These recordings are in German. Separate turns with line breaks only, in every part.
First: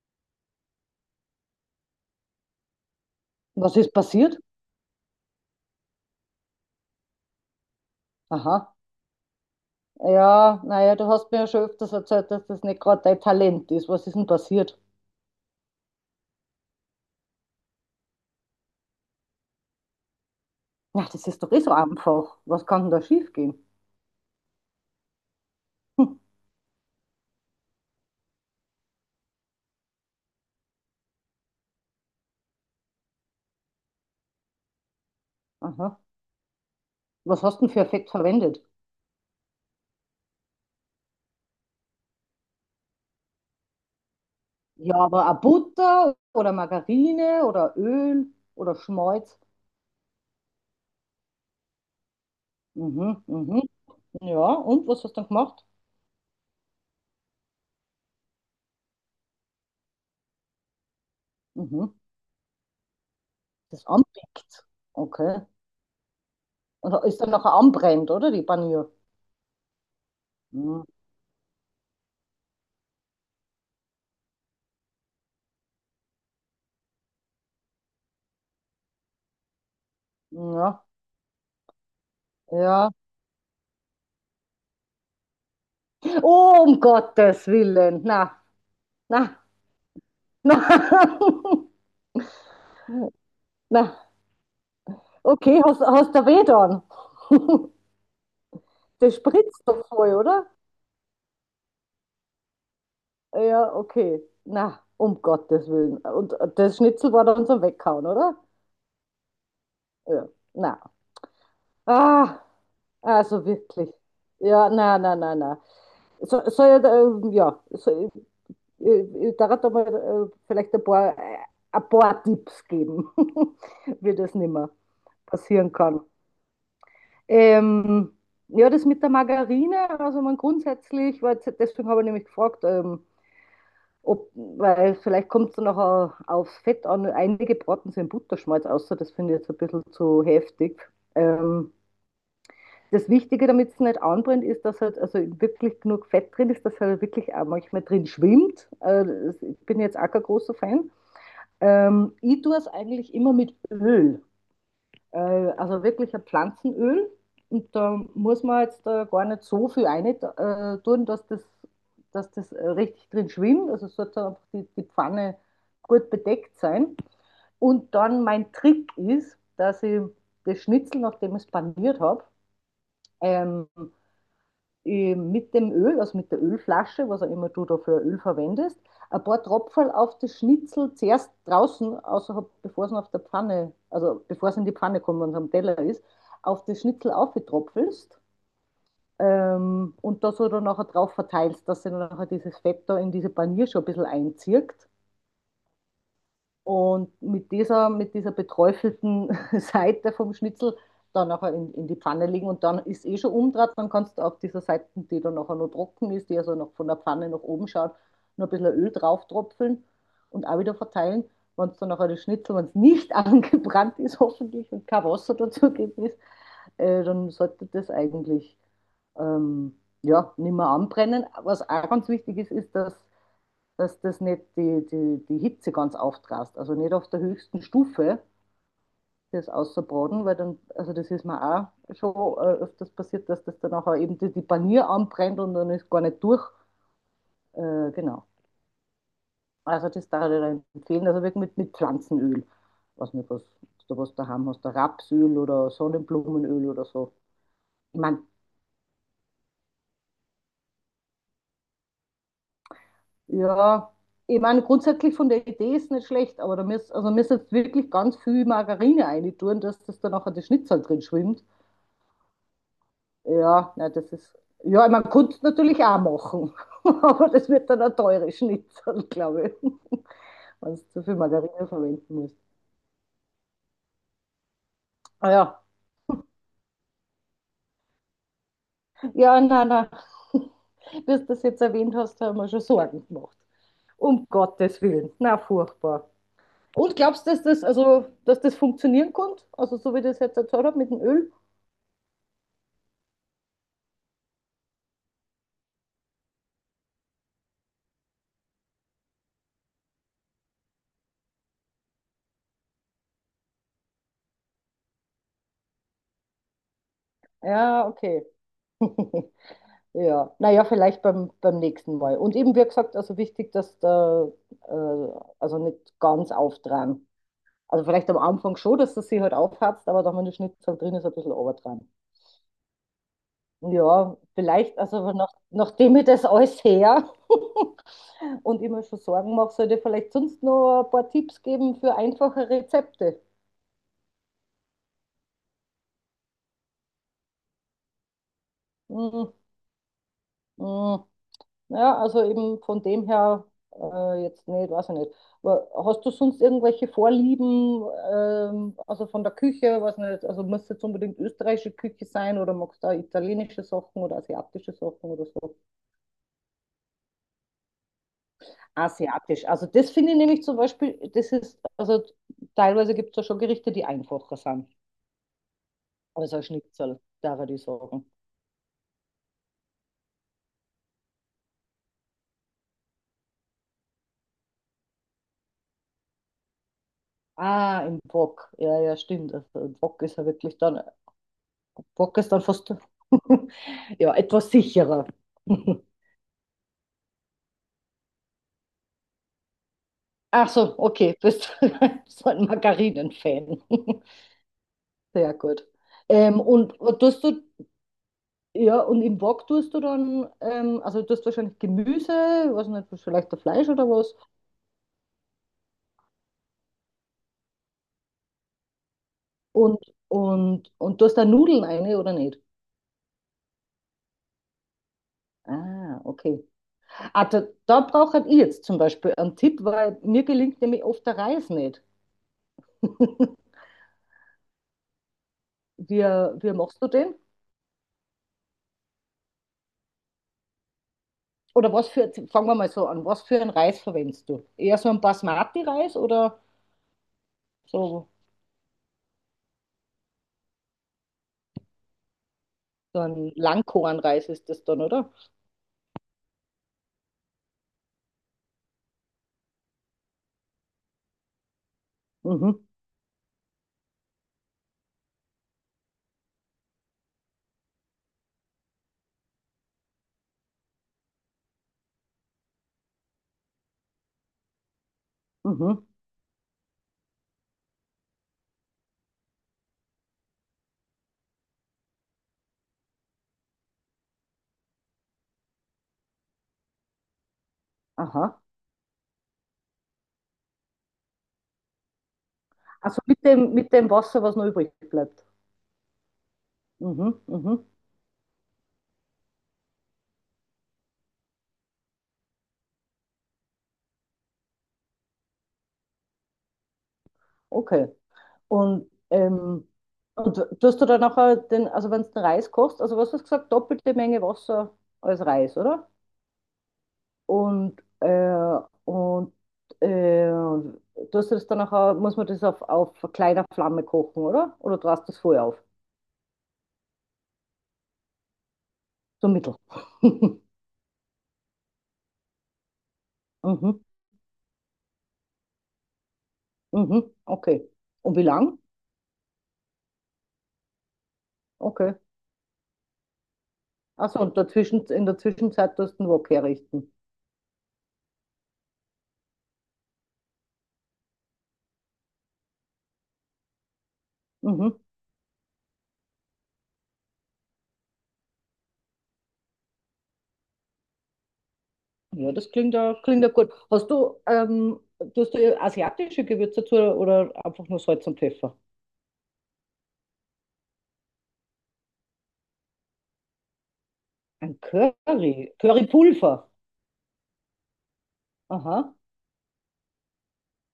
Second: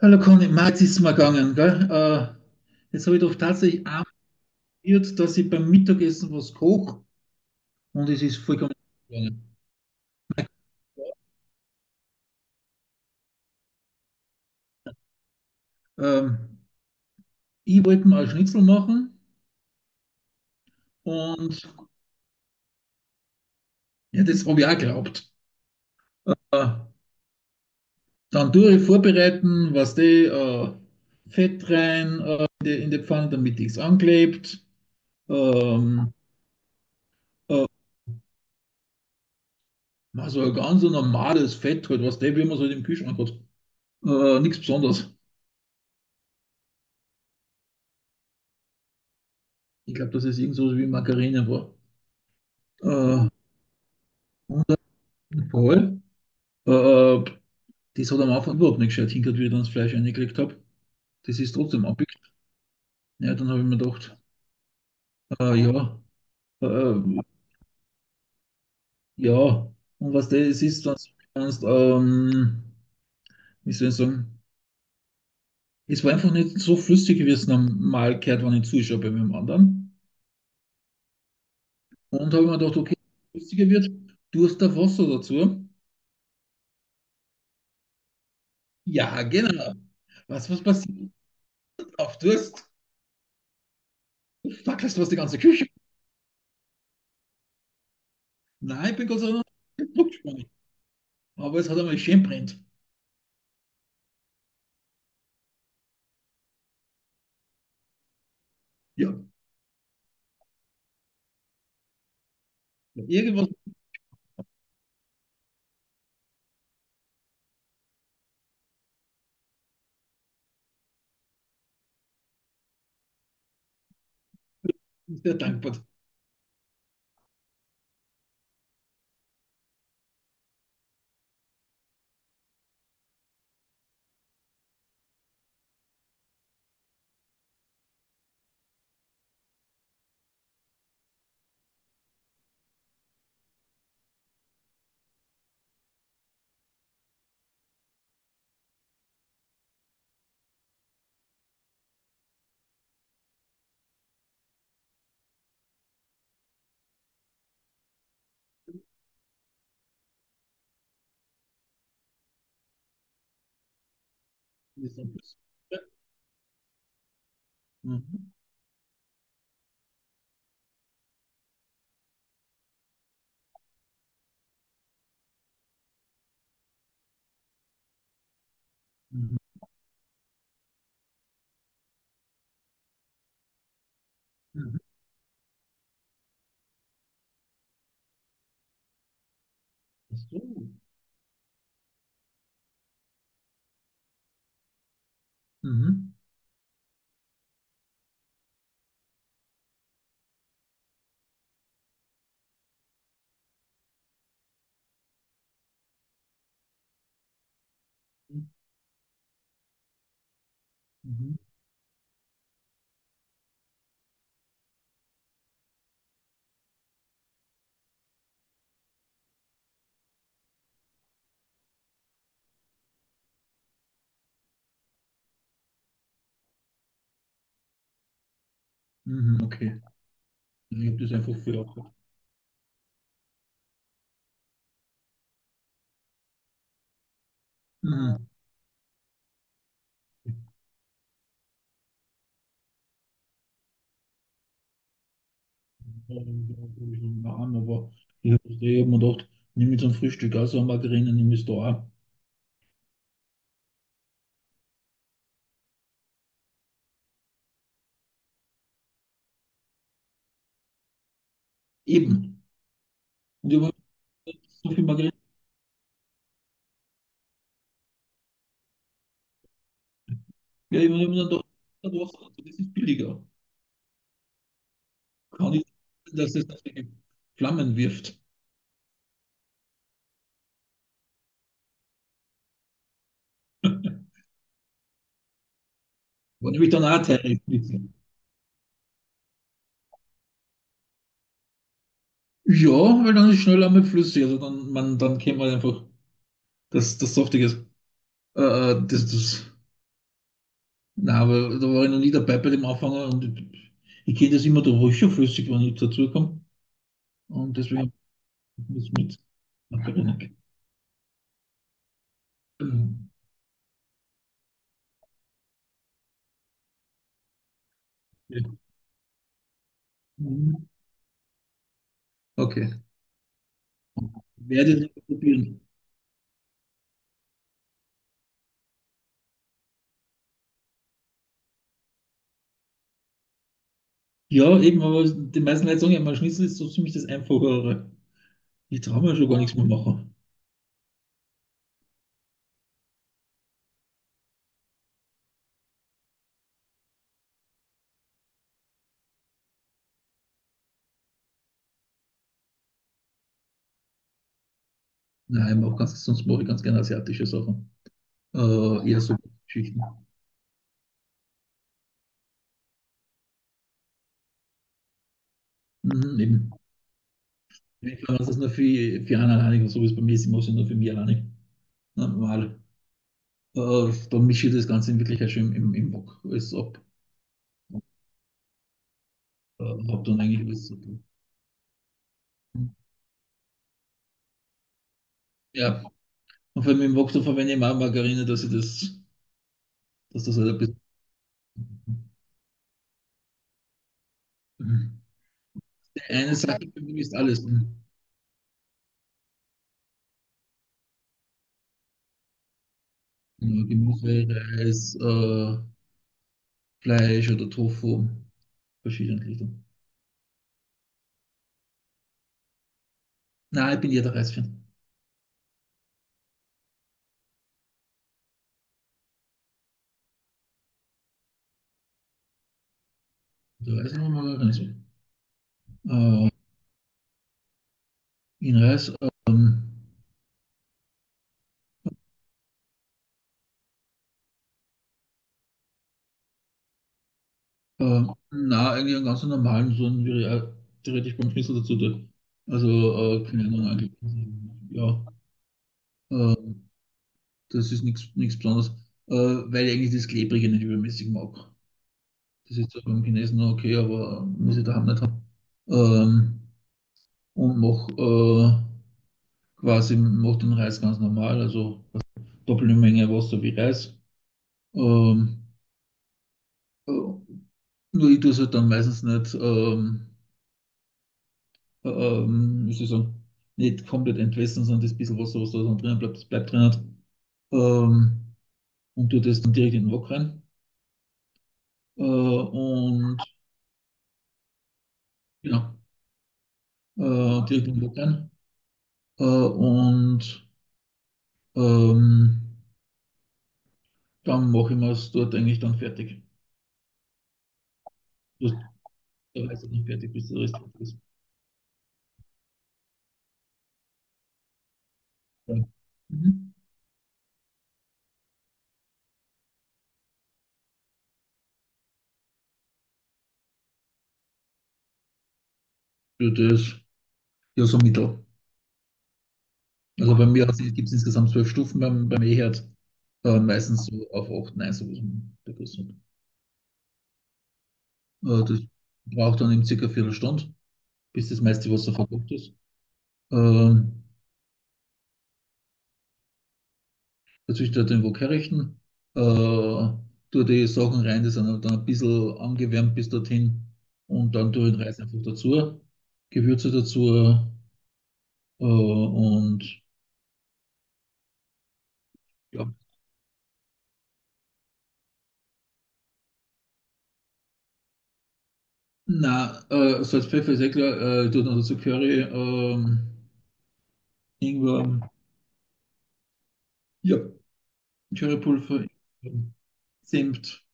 Hallo Conny, Marc, es ist mir gegangen, gell? Jetzt habe ich doch
Was
tatsächlich
ist passiert?
amüsiert, dass ich beim Mittagessen was koche und es ist vollkommen
Aha.
gegangen.
Ja, naja, du hast mir ja schon öfters erzählt, dass das nicht gerade dein Talent ist. Was ist denn passiert?
Ähm, Ich wollte mal einen Schnitzel machen
Na, das ist doch eh
und
so einfach. Was kann denn da schiefgehen?
ja, das habe ich auch geglaubt.
Hm.
Äh, Dann tue ich vorbereiten, was die Fett rein in die Pfanne, damit nichts anklebt.
Aha.
Ähm,
Was hast
äh,
du denn für Effekt verwendet?
also ein ganz normales Fett halt, was die, wie man es halt im Kühlschrank hat. Nichts
Ja,
Besonderes.
aber eine Butter oder Margarine oder Öl oder Schmalz.
Ich glaube, dass es irgend so wie Margarine war.
Mhm,
Äh,
mhm. Ja, und was hast du dann gemacht?
Voll. Äh, Das hat am Anfang überhaupt nicht gescheit hingehört, wie ich dann das Fleisch reingekriegt habe. Das ist trotzdem
Mhm.
abgekriegt. Ja, dann habe ich mir
Das
gedacht,
anpickt. Okay.
ja, äh,
Und da ist dann nachher anbrennt, oder? Die Panier.
ja. Und was das
Mhm.
ist, dann, kannst, wie soll ich sagen, es war einfach nicht so flüssig, wie es normal gehört, wenn ich zuschaue bei meinem anderen.
Ja,
Und habe mir gedacht,
ja.
okay, wenn es flüssiger wird, Durst auf Wasser dazu.
Oh, um Gottes Willen. Na,
Ja,
na.
genau. Was,
Na,
was passiert auf Durst?
na,
Fackelst du was die ganze
okay,
Küche?
hast, hast du weh dann?
Nein, ich bin
Das
Gott sei Dank,
spritzt doch voll, oder?
aber es hat einmal schön brennt.
Ja, okay. Na, um Gottes Willen. Und das Schnitzel war dann zum Weghauen, oder?
Ja.
Ja, na. Ah, also
Irgendwas
wirklich. Ja, na, na, na, na. So, soll ich, ja, so, ich darf da mal vielleicht ein paar Tipps geben, wie das nicht mehr
ist der
passieren
dankbar.
kann. Ähm, ja, das mit der Margarine, also man grundsätzlich, weil jetzt- deswegen habe ich nämlich gefragt, ob, weil vielleicht kommt es dann nachher aufs Fett an. Einige braten sie in Butterschmalz, außer das finde ich jetzt ein bisschen zu heftig. Ähm, Das Wichtige, damit es nicht anbrennt, ist, dass halt also wirklich genug Fett drin ist, dass halt wirklich auch manchmal drin schwimmt. Das- ich bin jetzt auch kein großer Fan. Ich tue es eigentlich immer mit Öl. Äh, also wirklich ein Pflanzenöl. Und da muss man jetzt gar nicht so viel rein tun, dass das richtig drin schwimmt. Also sollte einfach die
Mhm.
Pfanne gut bedeckt sein. Und dann mein Trick ist, dass ich das Schnitzel, nachdem ich es paniert habe, ähm, mit dem Öl, also mit der Ölflasche, was auch immer du da für Öl verwendest, ein
Mhm.
paar Tropferl auf das Schnitzel zuerst draußen, außerhalb, bevor es auf der Pfanne, also bevor es in die
Mhm.
Pfanne kommt, wenn es am Teller ist, auf das Schnitzel aufgetropfelst und da
So.
so dann nachher drauf verteilst, dass sich dann nachher dieses Fett da in diese Panier schon ein bisschen einzieht.
Mhm.
Und mit dieser beträufelten Seite vom Schnitzel dann nachher in die Pfanne legen und dann ist eh schon umdraht, dann kannst du auf dieser Seite, die dann nachher noch trocken ist, die also noch von der Pfanne nach oben schaut, noch
Mhm.
ein bisschen Öl drauf tropfeln und auch wieder verteilen. Wenn es dann nachher das Schnitzel, wenn es nicht angebrannt ist, hoffentlich und kein Wasser dazugegeben ist, dann sollte das eigentlich ähm, ja, nicht mehr anbrennen. Was auch ganz wichtig ist, ist, dass das nicht die Hitze ganz auftrast. Also nicht auf der höchsten Stufe
Mhm. Mhm.
das
Okay.
auszubraten, weil dann,
Ich
also
habe
das
das
ist
einfach
mir
für auch gehabt.
auch schon öfters passiert, dass das dann auch eben die Panier anbrennt und dann ist gar nicht durch. Genau.
Mhm.
Also das darf ich dir empfehlen. Also wirklich mit Pflanzenöl. Was nicht, was du was daheim hast, der Rapsöl oder Sonnenblumenöl oder so.
Aber
Ich meine,
ich habe mir gedacht, nimm jetzt ein Frühstück also eine Margarine, nimm es da auch.
ja, ich meine, grundsätzlich von der Idee ist nicht schlecht, aber da müsst, also müsst jetzt wirklich ganz viel Margarine reintun, dass das dann nachher das Schnitzel drin schwimmt.
Eben. Und ich habe
Ja, na, das ist.
so viel
Ja, man
Margarine,
könnte es natürlich auch machen, aber das wird dann ein teures Schnitzel, glaube ich, wenn
ja, ich
es
habe
zu viel
mir dann gedacht,
Margarine
ja,
verwenden muss.
das ist billiger.
Ah
Kann ich,
ja,
dass es das Flammen wirft.
ja, nein, nein. Bis du das jetzt erwähnt hast, haben wir schon Sorgen gemacht. Um Gottes Willen. Na, furchtbar.
War nämlich dann
Und
auch
glaubst du,
Teil.
dass das, also, dass das funktionieren kann? Also, so wie ich das jetzt erzählt habe mit dem Öl?
Ja, weil dann ist schneller mit flüssig. Also dann, man, dann kennt man einfach das Saftige. Äh, äh, das, das, nein, aber da war ich noch nie dabei bei dem Anfänger und ich kenne das immer, da war ich schon flüssig, wenn ich dazu kam. Und
Ja,
deswegen
okay.
muss mit.
Ja, naja, vielleicht beim nächsten Mal. Und eben, wie gesagt, also wichtig, dass da, äh, also nicht ganz auftragen. Also vielleicht am Anfang schon, dass das sich halt aufhatzt, aber dann, wenn der Schnitzel drin ist, ein bisschen runtertragen.
Okay.
Ja,
Werde
vielleicht,
ich nicht
also
probieren.
nachdem ich das alles her und immer schon Sorgen mache, sollte ich vielleicht sonst noch ein paar Tipps geben für einfache Rezepte.
Ja, eben, aber die meisten Leute sagen ja, mein Schnitzel ist so ziemlich das Einfachere. Ich traue mir schon
Mm,
gar nichts mehr machen.
mm. Ja, also eben von dem her jetzt nicht, weiß ich nicht. Aber hast du sonst irgendwelche Vorlieben, also von der Küche, weiß nicht, also muss jetzt unbedingt österreichische Küche sein oder magst du auch italienische Sachen oder asiatische Sachen oder so?
Nein, ich mach ganz, sonst mache ich ganz gerne asiatische Sachen. Eher so
Asiatisch. Also
Geschichten.
das finde ich nämlich zum Beispiel, das ist, also teilweise gibt es ja schon Gerichte, die einfacher sind.
Mhm,
Also ein
eben.
Schnitzel, da würde ich
Ja, ich
sagen.
glaube, das ist nur für einen alleinigen, so wie es bei mir ist, ich mache es nur für mich alleinig. Normal. Dann mische ich das Ganze in Wirklichkeit schon im Wok alles ab.
Ah, im Wok. Ja, ja, stimmt. Also im
Hab
Wok ist
dann
ja
eigentlich
wirklich
alles so.
dann, Pakistan fast ja, etwas sicherer.
Ja, und vor allem im Wok, da verwende ich auch Margarine, dass ich das, dass das halt
Ach
ein
so,
bisschen.
okay, du bist so ein Margarinen-Fan. Sehr gut.
Die eine Sache
Und
für mich
was
ist
tust du,
alles.
ja, und im Wok tust du dann, also du tust wahrscheinlich Gemüse, weiß nicht, vielleicht ein
Ja,
Fleisch oder was,
Gemüse, Reis, Fleisch oder Tofu, verschiedene Richtungen.
und, und tust da Nudeln rein oder nicht?
Nein, ich bin jeder Reis-Fan.
Ah, okay. Ah, da brauche ich jetzt zum Beispiel einen Tipp, weil mir gelingt nämlich oft der Reis nicht.
Der Reis nochmal Reis.
Wie,
Äh,
wie machst du den?
in Reis, ähm,
Oder was für, fangen wir mal so an, was für einen Reis verwendest du? Eher so einen Basmati-Reis oder so,
Na, eigentlich einen ganz normalen, so einen, wie er theoretisch beim Schnitzel dazu tut. Also,
so ein
keine Ahnung, eigentlich.
Langkornreis ist das dann,
Ja,
oder?
ähm, das ist nichts Besonderes, weil ich eigentlich das Klebrige nicht übermäßig mag. Das
Mhm,
ist zwar beim Chinesen noch okay, aber muss ich daheim nicht haben. Ähm, und mach quasi mach den Reis ganz normal, also doppelte Menge Wasser wie Reis. Ähm,
mhm,
äh, Nur ich tue es halt dann meistens nicht. Wie soll ich sagen, nicht komplett entwässern, sondern das bisschen Wasser, was da drin bleibt, das bleibt drin. Hat. Ähm,
aha.
und tue das dann direkt in den Wok rein.
Also
Und
mit dem Wasser, was noch übrig bleibt.
genau,
Mhm,
direkt
mhm,
in den Wok rein. Und ähm, dann mache ich mir es dort eigentlich dann fertig.
okay.
Das,
Und,
der Reis
ähm,
ist nicht fertig, bis
und
der Rest fertig
tust du
ist.
dann nachher den, also wenn du den Reis kochst, also was hast du gesagt, doppelte Menge Wasser als
Ja.
Reis, oder?
Mhm.
Und, und äh, tust du das dann nachher, muss man das auf kleiner Flamme kochen, oder? Oder du hast das vorher auf?
Ja, das ja so mittel.
So mittel.
Also bei mir gibt es insgesamt 12 Stufen beim E-Herd.
Mhm,
Meistens so auf 8 9, so der Größe.
mhm, okay. Und wie lang?
Das braucht dann eben circa eine Viertelstunde, bis das meiste Wasser
Okay.
verkocht ist. Ähm,
Achso, und dazwischen, in der Zwischenzeit tust du den Wok herrichten.
Dazwischen halt den Wok herrichten, tue die Sachen rein, die sind dann ein bisschen angewärmt bis dorthin und dann tue ich
Mhm.
den Reis einfach dazu, Gewürze dazu und
Ja, das
ja.
klingt ja gut. Hast du, tust du asiatische Gewürze dazu oder einfach nur Salz und Pfeffer?
Na, Salz, Pfeffer ist eh klar, ich tue dann dazu Curry,
Ein
Ingwer,
Curry. Currypulver.
ja, Currypulver,
Aha.
Senf,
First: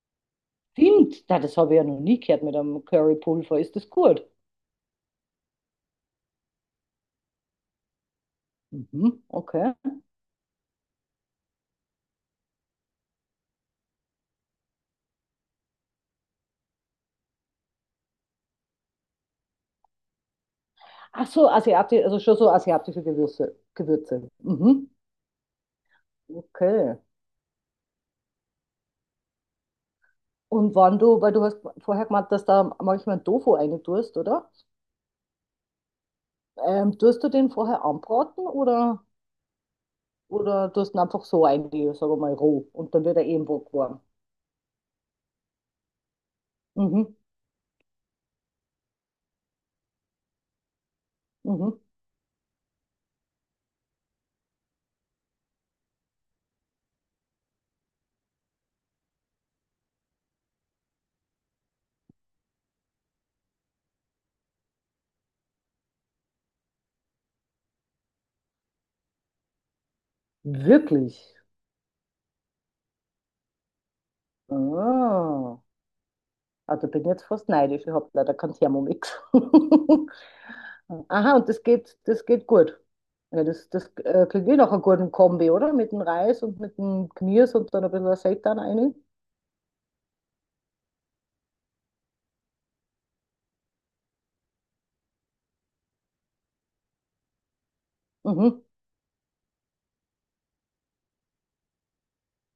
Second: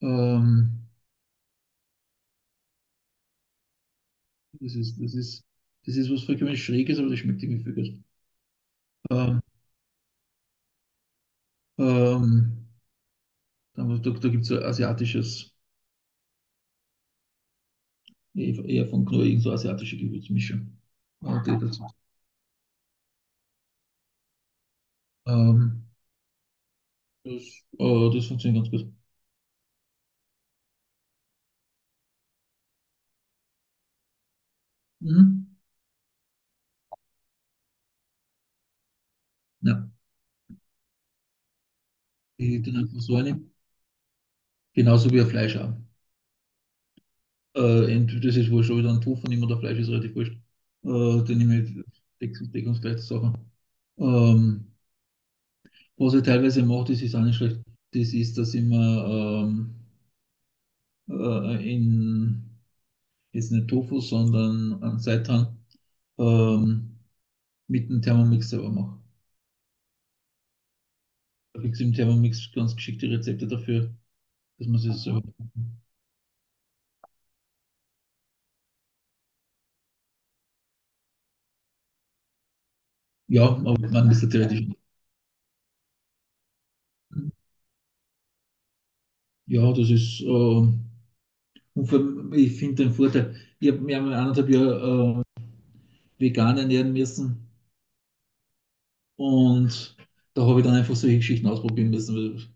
ähm,
Stimmt, na, das habe ich ja noch nie gehört mit einem Currypulver. Ist das gut?
Das ist, das ist, das ist was vollkommen Schräges, aber das schmeckt irgendwie viel gut.
Mhm,
Ähm,
okay.
ähm, Dann, da gibt es so asiatisches, eher von Knorr, irgend so asiatische Gewürzmischung.
Ach so,
Die dazu.
Asiati, also schon so asiatische Gewürze. Gewürze. Mhm,
Ähm,
okay.
das, das funktioniert ganz gut.
Und wann du, weil du hast vorher gemeint, dass da manchmal Tofu reintust, oder?
Mhm.
Tust du den vorher anbraten
Ja,
oder tust du ihn einfach so rein, sagen wir mal
ich
roh,
dann
und
einfach
dann
so
wird er
eine.
eben warm.
Genauso wie ein Fleisch auch.
Mhm,
Entweder das ist wurscht, ob ich dann Tofu nehme oder Fleisch ist relativ wurscht. Dann nehme
mhm.
ich deckungsgleiche Sachen. Ähm, Was ich teilweise mache, das ist auch nicht schlecht, das ist, dass ich mir ähm, in, jetzt nicht Tofu, sondern an Seitan, ähm, mit dem Thermomix selber mache.
Wirklich?
Da kriegst du im Thermomix ganz geschickte Rezepte dafür, dass man es selber
Ah,
machen.
also bin jetzt fast neidisch, ich habe leider keinen Thermomix. Aha, und das geht gut.
Ja,
Ja, das,
aber
das
man ist ja
klingt wie nach
theoretisch.
einer guten Kombi, oder? Mit dem Reis und mit dem Knirsch und dann ein bisschen Seitan rein.
Ja, das ist, und vor allem, ich finde den Vorteil, ich habe mir einmal anderthalb Jahre vegan ernähren müssen
Mhm,
und da habe ich dann einfach solche Geschichten ausprobieren müssen.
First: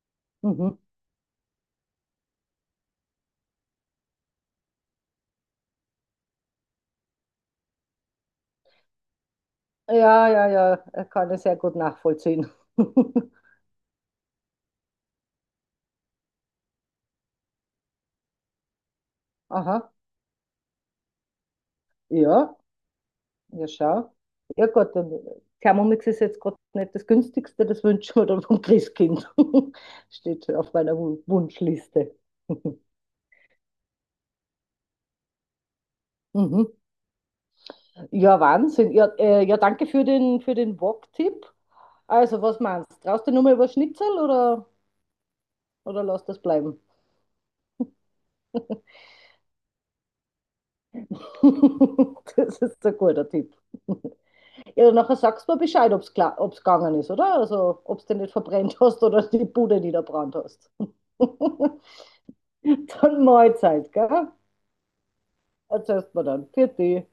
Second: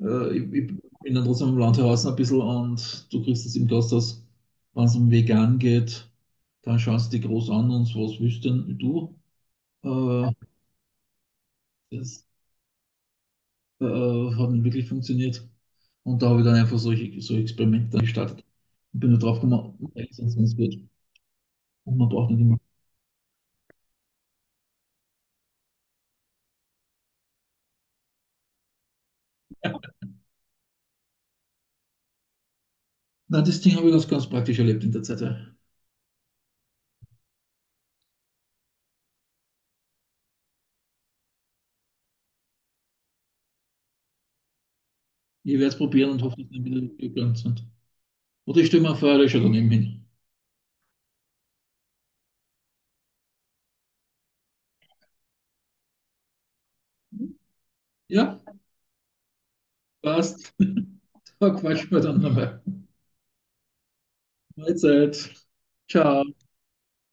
Ich
mhm.
bin dann trotzdem im Landhausen ein bisschen und du kriegst es im Gasthaus, wenn es um vegan geht, dann schauen sie dich groß an und was willst denn du?
Ja,
Äh,
ja, ja, kann ich sehr gut
Das
nachvollziehen.
hat nicht wirklich funktioniert. Und da habe ich dann einfach solche Experimente dann gestartet. Und bin nur drauf gekommen,
Aha,
eigentlich ist es ganz gut. Und man braucht nicht
ja,
immer.
ja, schau. Ja, Gott, dann Thermomix ist jetzt gerade nicht das günstigste, das wünschen wir dann vom Christkind. Steht auf meiner Wun- Wunschliste.
Na, das Ding habe ich ganz, ganz praktisch erlebt in der Zeit. Ja.
Mhm. Ja, Wahnsinn. Ja, ja danke für den Wok-Tipp. Also, was meinst du? Traust du nur mal über Schnitzel
Ich werde es
oder
probieren und
lass
hoffe,
das
dass die wieder
bleiben?
gegangen sind. Oder ich stelle mir vor, ich schaue daneben hin.
Das ist ein guter Tipp. Ja, nachher sagst du mir Bescheid, ob es klar, ob's gegangen ist, oder? Also, ob du den nicht
Ja,
verbrennt hast oder die Bude niederbrannt
passt.
hast.
Da quatschen wir dann nochmal.
Dann Mahlzeit, gell?
Mahlzeit.
Erzählst
Ciao.
mir dann. Für dich.